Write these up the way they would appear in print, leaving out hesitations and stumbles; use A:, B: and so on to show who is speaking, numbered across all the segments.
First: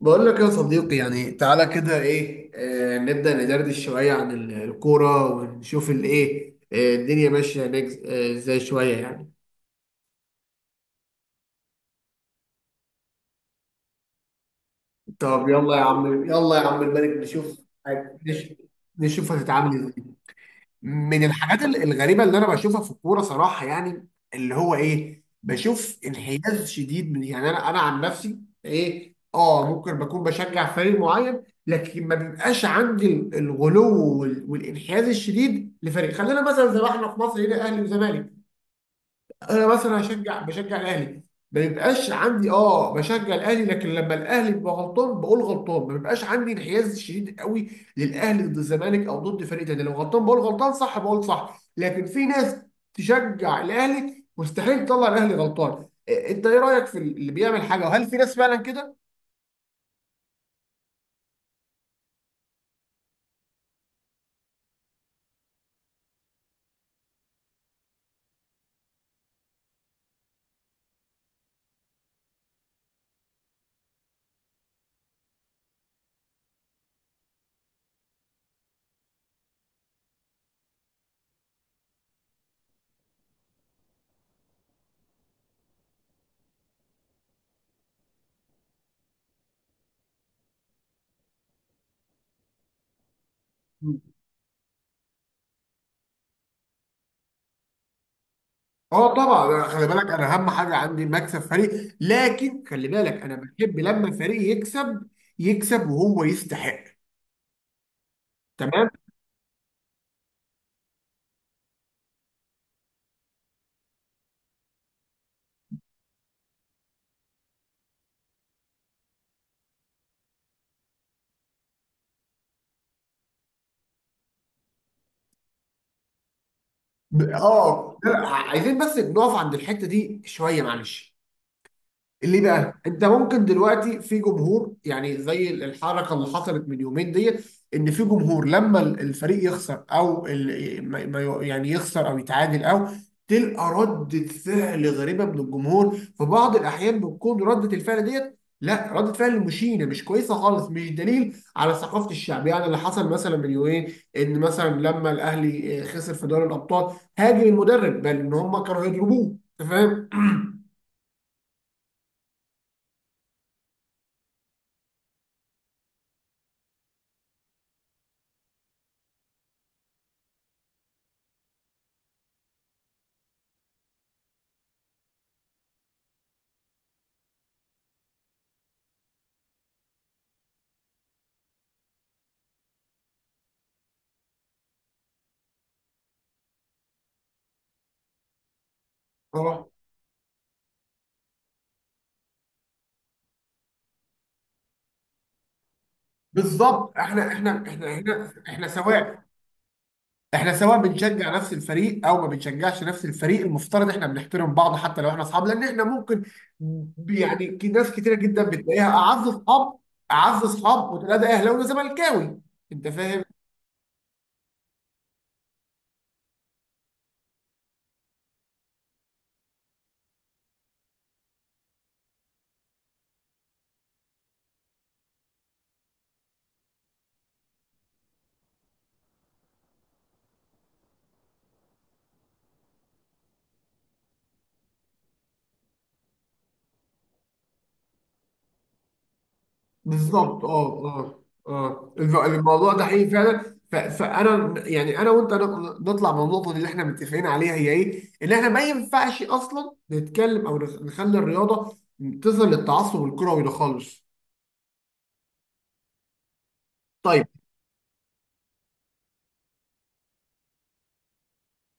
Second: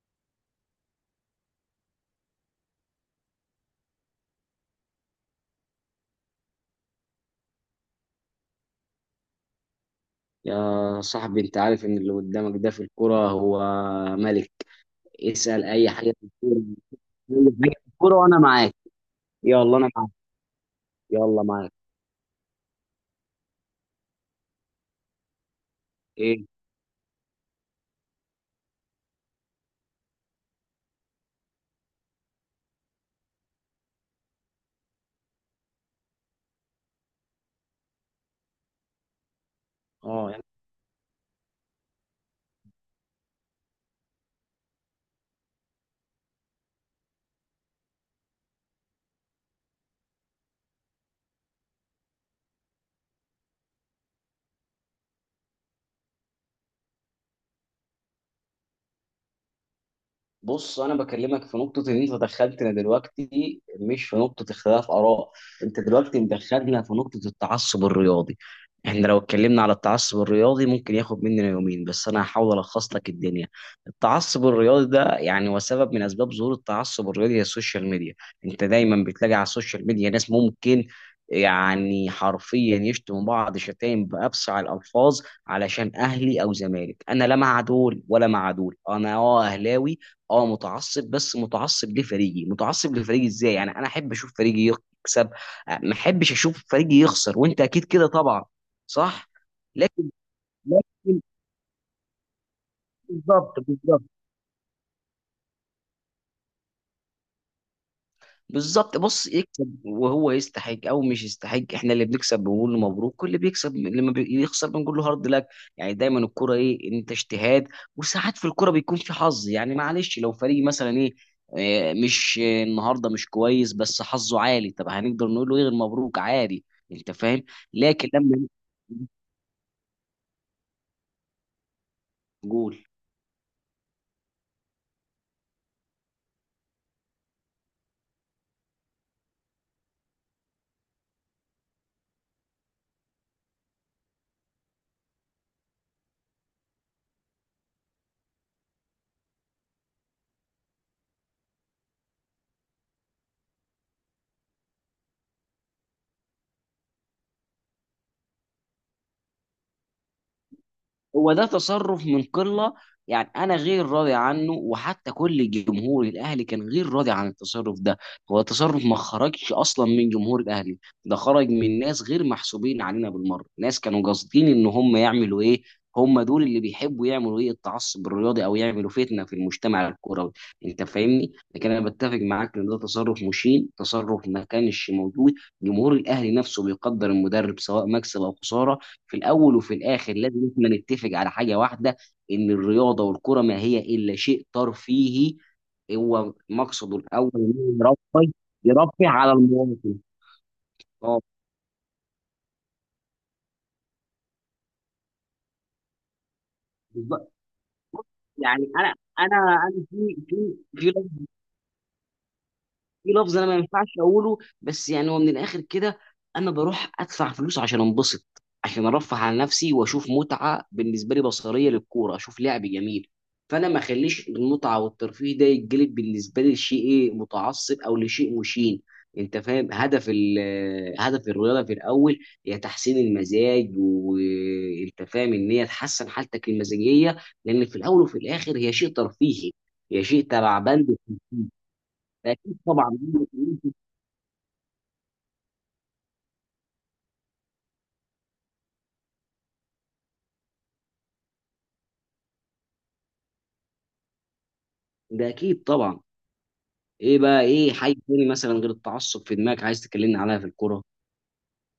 A: بقول لك يا صديقي، يعني تعالى كده ايه نبدأ ندردش شوية عن الكورة ونشوف الايه الدنيا ماشية هناك ازاي شوية يعني.
B: يا صاحبي، انت عارف ان اللي قدامك ده في الكرة هو ملك.
A: طب
B: اسأل
A: يلا يا
B: اي حاجة
A: عم
B: في
A: يلا يا
B: الكورة،
A: عم الملك
B: اي
A: نشوف.
B: حاجة في الكورة
A: هت-
B: وانا
A: نش-
B: معاك.
A: نشوف هتتعامل
B: يلا انا
A: ازاي.
B: معاك.
A: من
B: يلا
A: الحاجات
B: معاك.
A: الغريبه اللي انا بشوفها في الكوره صراحه، يعني اللي هو ايه، بشوف
B: ايه.
A: انحياز شديد من، يعني انا عن نفسي. ايه، ممكن بكون بشجع فريق معين، لكن ما بيبقاش عندي الغلو والانحياز الشديد لفريق. خلينا مثلا زي ما احنا في مصر هنا، اهلي وزمالك. انا مثلا
B: اه.
A: بشجع الاهلي، ما بيبقاش عندي، بشجع الاهلي، لكن لما الاهلي بيبقى غلطان بقول غلطان. ما بيبقاش عندي انحياز شديد قوي للاهلي ضد الزمالك او ضد فريق تاني، لو غلطان بقول غلطان، صح بقول صح. لكن في ناس تشجع الاهلي مستحيل تطلع الاهلي غلطان. إيه، انت ايه رايك في اللي بيعمل حاجه، وهل في ناس فعلا كده؟
B: بص، انا بكلمك في نقطه ان انت دخلتنا دلوقتي مش في نقطه اختلاف اراء. انت دلوقتي مدخلنا في نقطه التعصب الرياضي. احنا لو اتكلمنا على التعصب الرياضي ممكن ياخد مننا يومين، بس انا هحاول الخص لك الدنيا. التعصب الرياضي ده وسبب من اسباب ظهور التعصب الرياضي هي السوشيال ميديا. انت دايما بتلاقي على السوشيال ميديا ناس ممكن حرفيا يشتموا بعض شتايم بأبشع الألفاظ علشان أهلي أو زمالك. أنا لا مع دول ولا مع دول، أنا أه أهلاوي. اه متعصب، بس متعصب لفريقي. متعصب لفريقي ازاي؟ انا احب اشوف فريقي يكسب، ما احبش اشوف فريقي يخسر، وانت اكيد كده طبعا.
A: اه
B: صح.
A: طبعا. خلي بالك،
B: لكن،
A: انا اهم حاجه عندي
B: لكن.
A: مكسب فريق. لكن خلي بالك، انا
B: بالظبط،
A: بحب
B: بالظبط،
A: لما الفريق يكسب وهو يستحق. تمام.
B: بالظبط. بص، يكسب وهو يستحق او مش يستحق، احنا اللي بنكسب بنقول له مبروك، واللي بيكسب لما بيخسر بنقول له هارد لك. دايما الكرة ايه، انت اجتهاد. وساعات في الكرة بيكون في حظ، يعني معلش لو فريق مثلا ايه مش النهارده مش كويس بس حظه عالي، طب هنقدر نقول له ايه غير مبروك؟ عادي. انت فاهم. لكن
A: لا،
B: لما
A: عايزين بس نقف عند الحته دي شويه، معلش. ليه
B: جول.
A: بقى؟ انت ممكن دلوقتي في جمهور، يعني زي الحركه اللي حصلت من يومين ديت، ان في جمهور لما الفريق يخسر او يعني يخسر او يتعادل، او تلقى ردة فعل غريبة من الجمهور. في بعض الأحيان بتكون ردة الفعل ديت، لا، ردة فعل مشينة مش كويسة خالص، مش دليل على ثقافة الشعب. يعني اللي حصل مثلا من يومين، إن مثلا لما الأهلي خسر في دوري الأبطال هاجم المدرب، بل إن هم كانوا هيضربوه. أنت فاهم؟
B: هو ده تصرف من قله، انا غير راضي عنه، وحتى كل جمهور الاهلي كان غير راضي عن التصرف ده. هو تصرف ما خرجش اصلا من جمهور الاهلي، ده خرج من ناس غير محسوبين علينا بالمره. ناس كانوا قاصدين ان هم يعملوا ايه، هم دول اللي بيحبوا يعملوا ايه التعصب الرياضي او يعملوا فتنه في المجتمع الكروي. انت فاهمني، لكن انا بتفق معاك ان ده تصرف مشين، تصرف ما كانش موجود. جمهور الاهلي نفسه بيقدر المدرب سواء مكسب او خساره. في الاول وفي الاخر لازم احنا نتفق على حاجه واحده، ان الرياضه والكره ما هي الا شيء ترفيهي. هو
A: بالظبط.
B: مقصده
A: احنا،
B: الاول إن
A: احنا، احنا
B: هو
A: هنا
B: يرفه،
A: احنا
B: يرفه
A: سواء،
B: على المواطن.
A: احنا سواء
B: اه.
A: بنشجع نفس الفريق او ما بنشجعش نفس الفريق، المفترض احنا بنحترم بعض حتى لو احنا اصحاب، لان احنا ممكن،
B: بالظبط.
A: يعني ناس كتيره جدا
B: يعني
A: بتلاقيها
B: انا
A: اعز
B: انا
A: اصحاب،
B: انا في
A: اعز
B: في
A: اصحاب،
B: في
A: وتلاقي ده اهلاوي وزملكاوي. انت
B: في
A: فاهم؟
B: لفظ انا ما ينفعش اقوله، بس هو من الاخر كده، انا بروح ادفع فلوس عشان انبسط، عشان ارفه عن نفسي واشوف متعه بالنسبه لي بصريه للكوره، اشوف لعب جميل. فانا ما اخليش المتعه والترفيه ده يتجلب بالنسبه لي لشيء ايه متعصب او لشيء مشين. انت فاهم، هدف هدف الرياضه في الاول هي تحسين المزاج، وانت فاهم ان هي تحسن حالتك المزاجيه، لان في الاول وفي الاخر هي شيء ترفيهي. هي شيء
A: بالظبط.
B: تبع بند الترفيه.
A: اه
B: ده اكيد
A: الموضوع ده
B: طبعا.
A: حقيقي فعلا. فانا، يعني انا وانت نطلع من النقطه دي اللي احنا متفقين عليها هي ايه؟ ان احنا ما ينفعش اصلا نتكلم او نخلي الرياضه تصل للتعصب الكروي ده خالص.
B: ده اكيد طبعا. ايه
A: طيب،
B: بقى؟ ايه حاجه تاني مثلا غير التعصب في دماغك عايز تكلمني عليها في الكوره؟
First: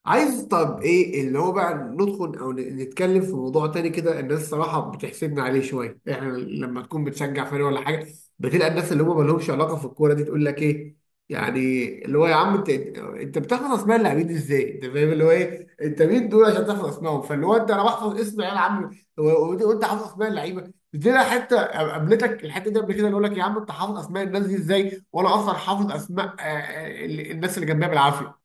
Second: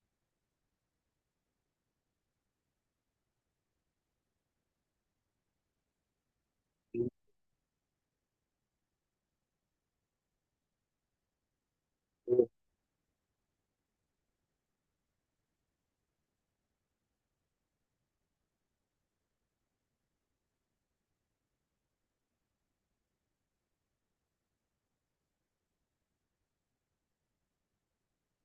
A: عايز، طب ايه اللي هو بقى، ندخل او نتكلم في موضوع تاني كده. الناس الصراحه بتحسدنا عليه شويه. احنا لما تكون بتشجع فريق ولا حاجه، بتلاقي الناس اللي هم ما لهمش علاقه في الكوره دي تقول لك ايه، يعني اللي هو يا عم انت بتحفظ اسماء اللاعبين ازاي؟ انت فاهم اللي هو ايه، انت مين دول عشان تحفظ اسمائهم؟ فاللي هو انت، انا بحفظ اسم عيال عم و- وانت وأنت حافظ اسماء اللعيبه دي؟ لا حته قابلتك الحته دي قبل كده، اللي يقول لك يا عم انت حافظ اسماء الناس دي ازاي وانا اصلا حافظ اسماء الناس اللي جنبها بالعافيه.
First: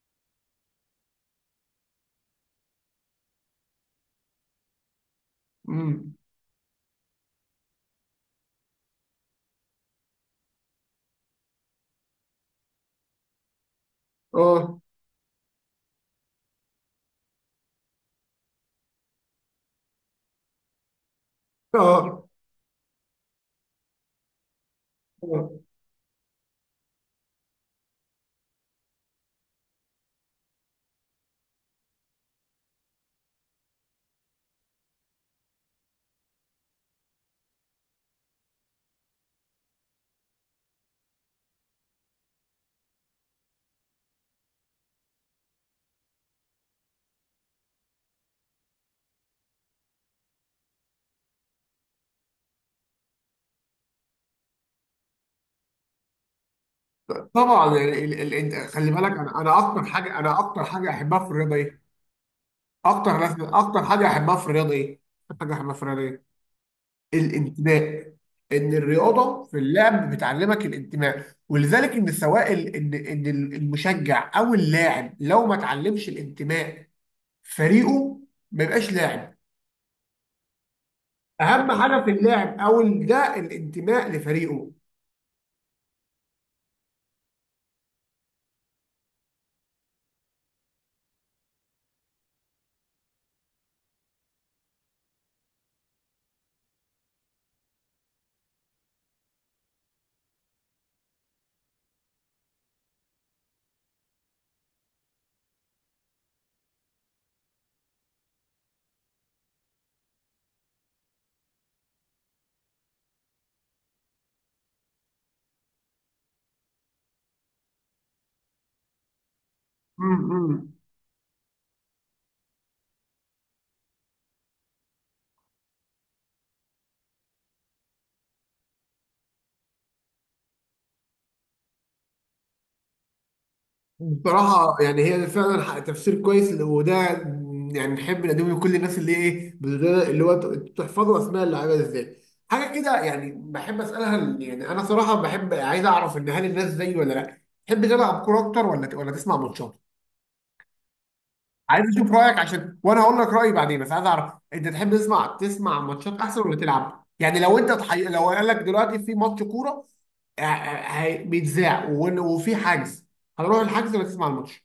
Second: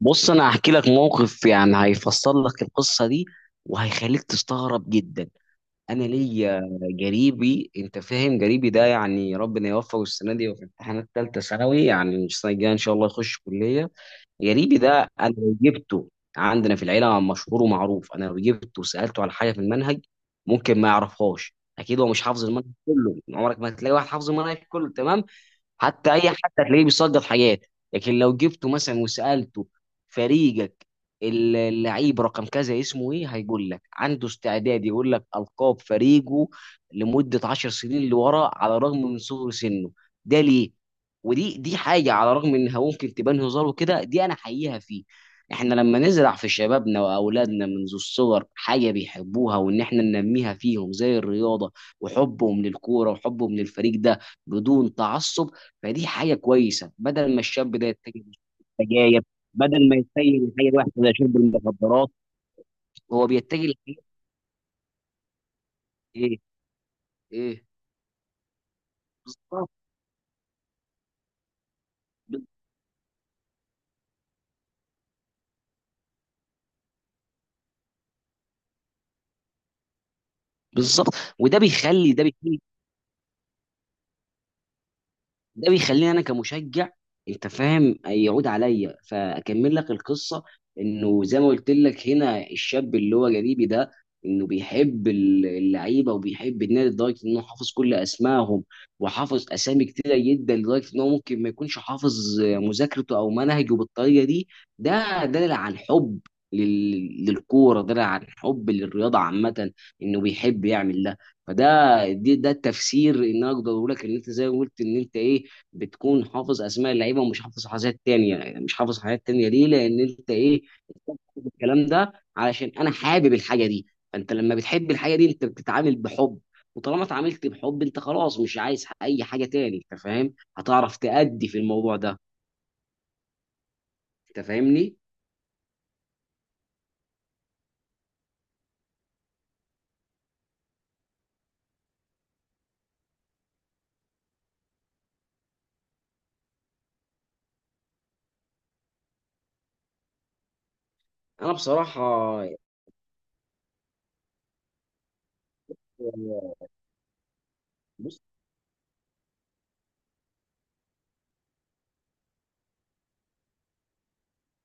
B: بص، انا هحكي لك موقف هيفصل لك القصه دي وهيخليك تستغرب جدا. انا
A: امم
B: ليا جريبي، انت فاهم، جريبي ده ربنا يوفقه، السنه دي وفي امتحانات ثالثه ثانوي، يعني السنه الجايه ان شاء الله يخش كليه. غريبي
A: اه،
B: ده انا لو جبته، عندنا في العيله مشهور ومعروف، انا لو جبته وسالته على حاجه في المنهج ممكن ما يعرفهاش، اكيد هو مش
A: اه،
B: حافظ المنهج كله، عمرك ما هتلاقي واحد حافظ المنهج كله تمام،
A: آه.
B: حتى اي حد هتلاقيه بيصدر حاجات. لكن لو جبته مثلا وسالته فريقك اللعيب رقم كذا اسمه ايه، هيقول لك. عنده استعداد يقول لك القاب فريقه لمده 10 سنين لورا، على الرغم من صغر سنه. ده ليه؟ ودي حاجه، على الرغم انها ممكن تبان هزار وكده، دي انا حقيقها فيه. احنا لما نزرع في شبابنا واولادنا منذ الصغر حاجه بيحبوها، وان احنا ننميها فيهم زي الرياضه وحبهم للكوره وحبهم للفريق ده بدون تعصب، فدي حاجه كويسه، بدل ما الشاب
A: طبعا.
B: ده
A: يعني
B: يتجه
A: انت خلي بالك،
B: للسجاير،
A: انا اكتر
B: بدل ما
A: حاجه،
B: يتجه لحاجه واحده زي
A: احبها في
B: شرب
A: الرياضه ايه؟
B: المخدرات.
A: اكتر
B: هو
A: ناس،
B: بيتجه
A: اكتر
B: لحاجه
A: حاجه احبها في الرياضه ايه؟ اكتر حاجه احبها في الرياضه ايه؟
B: ايه. ايه.
A: الانتماء. ان الرياضه في
B: بالظبط،
A: اللعب بتعلمك الانتماء، ولذلك ان سواء ال... ان ان المشجع او اللاعب لو ما اتعلمش الانتماء فريقه ما يبقاش لاعب.
B: بالظبط. وده
A: اهم حاجه في
B: بيخلي ده
A: اللاعب
B: بيخلي
A: ده الانتماء لفريقه.
B: ده بيخليني انا كمشجع، انت فاهم، يعود عليا. فاكمل لك القصه، انه زي ما قلت لك هنا الشاب اللي هو جريبي ده، انه بيحب اللعيبه وبيحب النادي لدرجه انه حافظ كل اسمائهم، وحافظ اسامي كتيره جدا لدرجه انه ممكن ما يكونش حافظ مذاكرته او منهجه بالطريقه دي. ده دليل عن حب للكوره، دليل عن حب للرياضه عامه، انه بيحب يعمل ده. فده دي ده التفسير ان أنا اقدر اقول لك ان انت زي ما قلت ان انت ايه، بتكون حافظ اسماء اللعيبه ومش حافظ حاجات تانية، مش حافظ حاجات تانية ليه؟ لان انت ايه،
A: امم.
B: الكلام ده علشان انا حابب الحاجه دي. فانت لما بتحب الحاجه دي انت بتتعامل بحب، وطالما اتعاملت بحب انت خلاص مش عايز اي حاجه تاني، انت فاهم، هتعرف تأدي في الموضوع ده. انت
A: بصراحة،
B: فاهمني.
A: يعني هي فعلا تفسير كويس، وده يعني نحب نقدمه لكل الناس اللي، ايه، تحفظوا اسماء اللعيبة ازاي. حاجة كده يعني بحب اسألها، يعني انا صراحة بحب عايز اعرف، ان هل الناس زيي ولا لا تحب تلعب كورة اكتر ولا ولا تسمع ماتشات؟
B: انا
A: عايز
B: بصراحه،
A: اشوف رأيك،
B: يعني
A: عشان وانا هقول لك رأيي بعدين، بس عايز اعرف انت تحب تسمع ماتشات احسن ولا تلعب؟ يعني لو انت
B: بص
A: لو قال لك دلوقتي في ماتش كورة بيتذاع وفي حجز، هنروح الحجز ولا تسمع الماتش؟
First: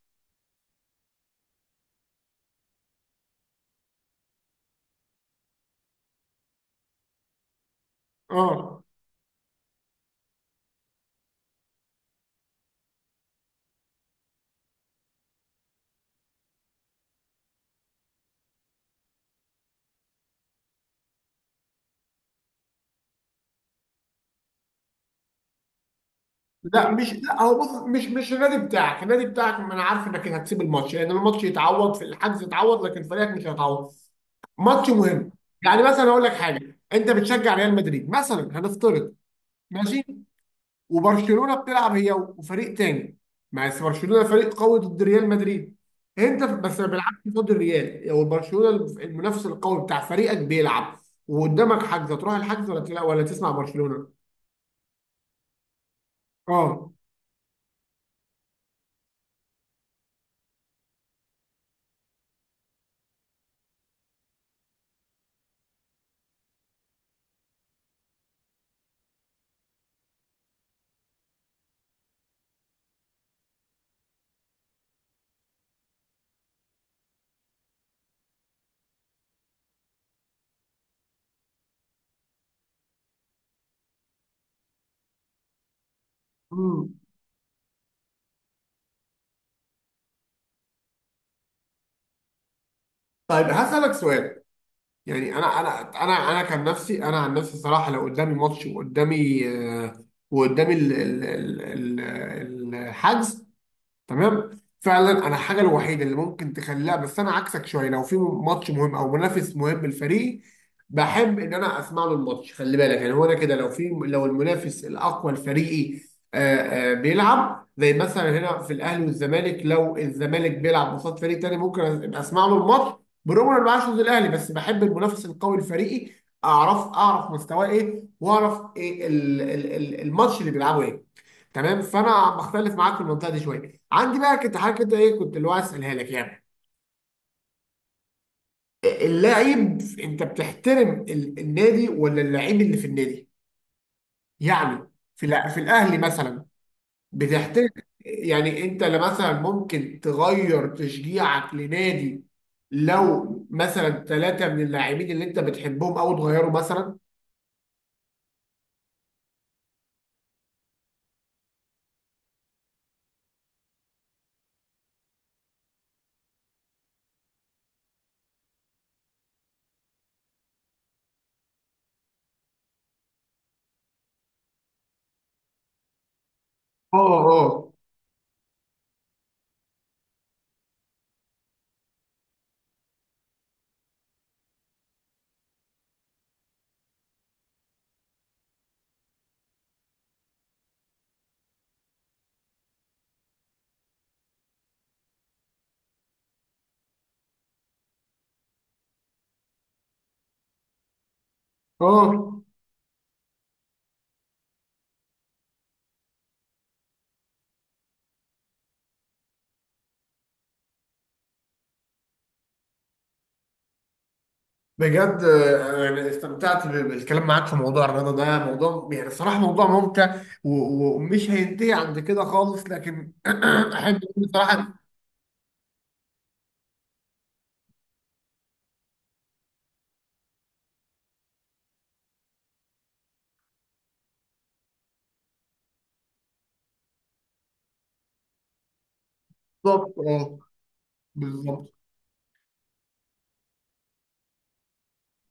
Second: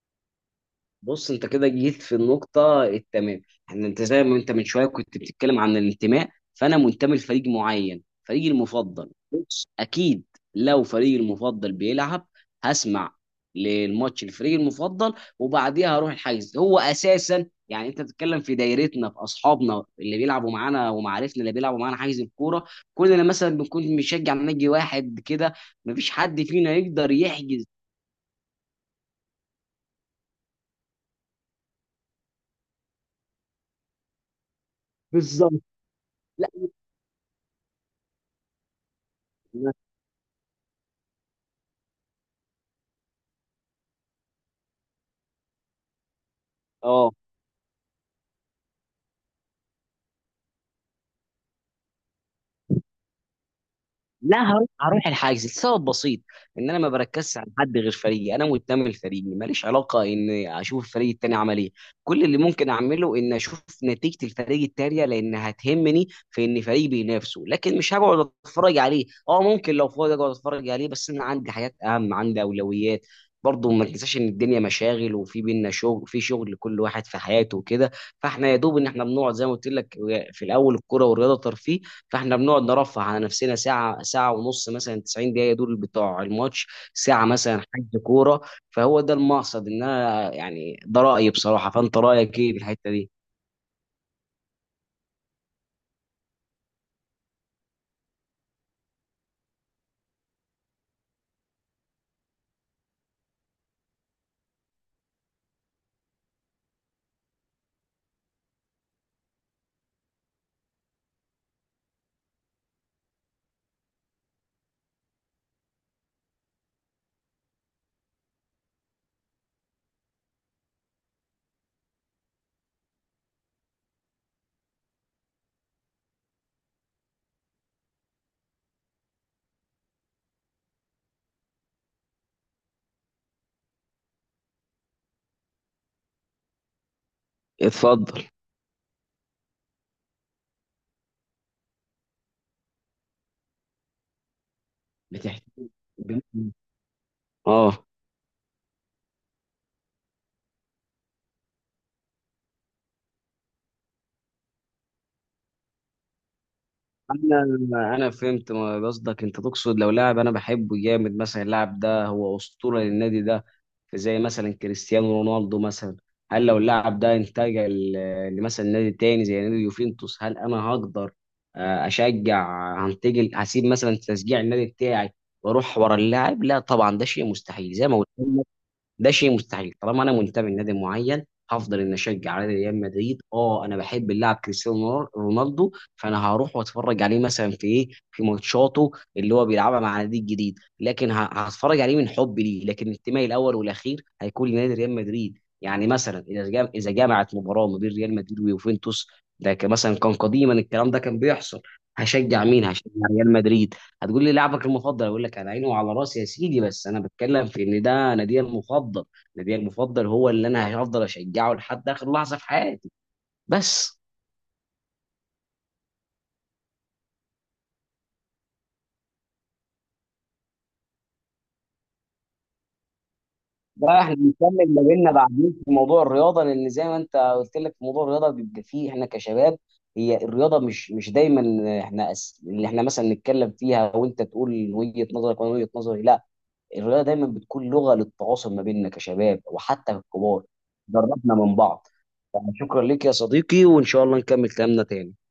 B: بص، انت كده جيت في النقطة التمام. انت زي ما انت من شوية كنت بتتكلم عن الانتماء، فانا منتمي لفريق معين، فريقي
A: اه
B: المفضل، بص اكيد لو فريقي المفضل بيلعب هسمع للماتش الفريق المفضل، وبعديها هروح الحجز. هو اساسا انت بتتكلم في دايرتنا، في اصحابنا اللي بيلعبوا معانا ومعارفنا اللي بيلعبوا معانا حجز الكوره، كلنا مثلا بنكون بنشجع نادي واحد كده، مفيش حد فينا
A: لا
B: يقدر
A: مش لا هو،
B: يحجز.
A: بص، مش النادي بتاعك. ما انا عارف انك هتسيب الماتش، لان الماتش يتعوض في الحجز يتعوض، لكن فريقك مش هيتعوض. ماتش مهم.
B: بالظبط.
A: يعني مثلا اقول لك
B: لا.
A: حاجه، انت بتشجع ريال مدريد مثلا هنفترض، ماشي؟ وبرشلونه بتلعب هي وفريق تاني، ما بس برشلونه فريق قوي ضد ريال مدريد، انت، بس ما
B: اه.
A: بيلعبش ضد الريال او برشلونه، المنافس القوي بتاع فريقك بيلعب، وقدامك حجز، هتروح الحجز ولا ولا تسمع برشلونه؟
B: لا، هروح، هروح الحاجز لسبب بسيط، ان انا ما
A: اه.
B: بركزش على حد غير فريقي، انا منتمي لفريقي، ماليش علاقه ان اشوف الفريق التاني عمل ايه. كل اللي ممكن اعمله ان اشوف نتيجه الفريق التانيه، لان هتهمني في ان فريقي بينافسه، لكن مش هقعد اتفرج عليه. اه ممكن لو فاضي اقعد اتفرج عليه، بس انا عندي حاجات اهم، عندي اولويات. برضه ما تنساش ان الدنيا مشاغل، وفي بينا شغل، في شغل لكل واحد في حياته وكده. فاحنا يا دوب ان احنا بنقعد زي ما قلت لك، في الاول الكوره والرياضه ترفيه، فاحنا بنقعد نرفه على نفسنا ساعه، ساعه ونص، مثلا 90 دقيقه دول بتوع الماتش،
A: مم.
B: ساعه مثلا حجز كوره. فهو ده المقصد. ان انا ده رايي بصراحه، فانت رايك ايه في الحته دي؟
A: طيب هسألك سؤال. يعني انا كان نفسي، انا عن نفسي صراحه، لو قدامي ماتش وقدامي وقدامي الحجز، تمام؟ فعلا، انا الحاجه الوحيده اللي ممكن تخليها، بس انا عكسك شويه، لو في ماتش مهم او منافس مهم للفريق بحب ان انا اسمع له الماتش. خلي بالك، يعني هو انا كده لو في، لو المنافس الاقوى لفريقي بيلعب، زي مثلا هنا في الاهلي والزمالك، لو الزمالك بيلعب قصاد فريق تاني ممكن أبقى اسمع له الماتش، برغم ان انا بعشق زي الاهلي، بس بحب المنافس القوي لفريقي اعرف مستواه ايه، واعرف ايه الماتش اللي بيلعبه ايه. تمام؟ فانا بختلف معاك في المنطقه دي شويه. عندي بقى، كنت حاجه كده، ايه، كنت اللي هو عايز اسالها لك، يعني
B: اتفضل.
A: اللاعب، انت بتحترم النادي ولا اللاعب اللي في النادي؟ يعني في في
B: بتحكي.
A: الاهلي مثلا، بتحترم
B: اه
A: يعني انت، لا مثلا ممكن تغير تشجيعك لنادي لو مثلا 3 من اللاعبين اللي انت بتحبهم او تغيروا مثلا؟
B: انا فهمت ما قصدك، انت تقصد لو لاعب انا بحبه جامد مثلا، اللاعب ده هو اسطوره للنادي ده، زي مثلا كريستيانو رونالدو مثلا، هل لو اللاعب ده انتقل لمثلا نادي تاني زي نادي يوفنتوس، هل انا هقدر اشجع، هنتقل، هسيب مثلا تشجيع النادي بتاعي واروح ورا اللاعب؟ لا طبعا،
A: اه،
B: ده شيء
A: اه،
B: مستحيل، زي ما قلت ده شيء مستحيل. طالما انا منتمي لنادي معين هفضل ان اشجع على ريال مدريد. اه انا بحب اللاعب كريستيانو رونالدو، فانا هروح واتفرج عليه مثلا في ايه، في ماتشاته اللي هو بيلعبها مع نادي جديد، لكن هتفرج عليه من حب ليه، لكن انتمائي الاول والاخير هيكون لنادي ريال مدريد. مثلا اذا اذا جمعت مباراه ما بين ريال مدريد ويوفنتوس، ده كان مثلا كان قديما الكلام ده كان بيحصل،
A: اه.
B: هشجع مين؟ هشجع ريال مدريد. هتقول لي لاعبك المفضل، اقول لك على عيني وعلى راسي يا سيدي، بس انا بتكلم في ان ده نادي المفضل، نادي المفضل هو اللي انا هفضل اشجعه لحد اخر لحظه في حياتي. بس.
A: بجد. يعني استمتعت بالكلام معاك في موضوع الرياضة، ده موضوع، يعني الصراحة، موضوع ممتع، ومش هينتهي عند كده خالص، لكن أحب
B: بقى احنا بنكمل
A: بصراحة.
B: ما بيننا بعدين في موضوع الرياضه، لان زي ما انت قلت لك في موضوع الرياضه بيبقى فيه احنا كشباب، هي الرياضه مش مش دايما احنا اللي احنا مثلا نتكلم فيها وانت تقول وجهه نظرك وانا وجهه نظري، لا، الرياضه دايما بتكون لغه للتواصل ما بيننا كشباب وحتى
A: بالظبط.
B: ككبار، قربنا من
A: بالظبط.
B: بعض. يعني شكرا لك يا صديقي، وإن شاء الله نكمل كلامنا تاني.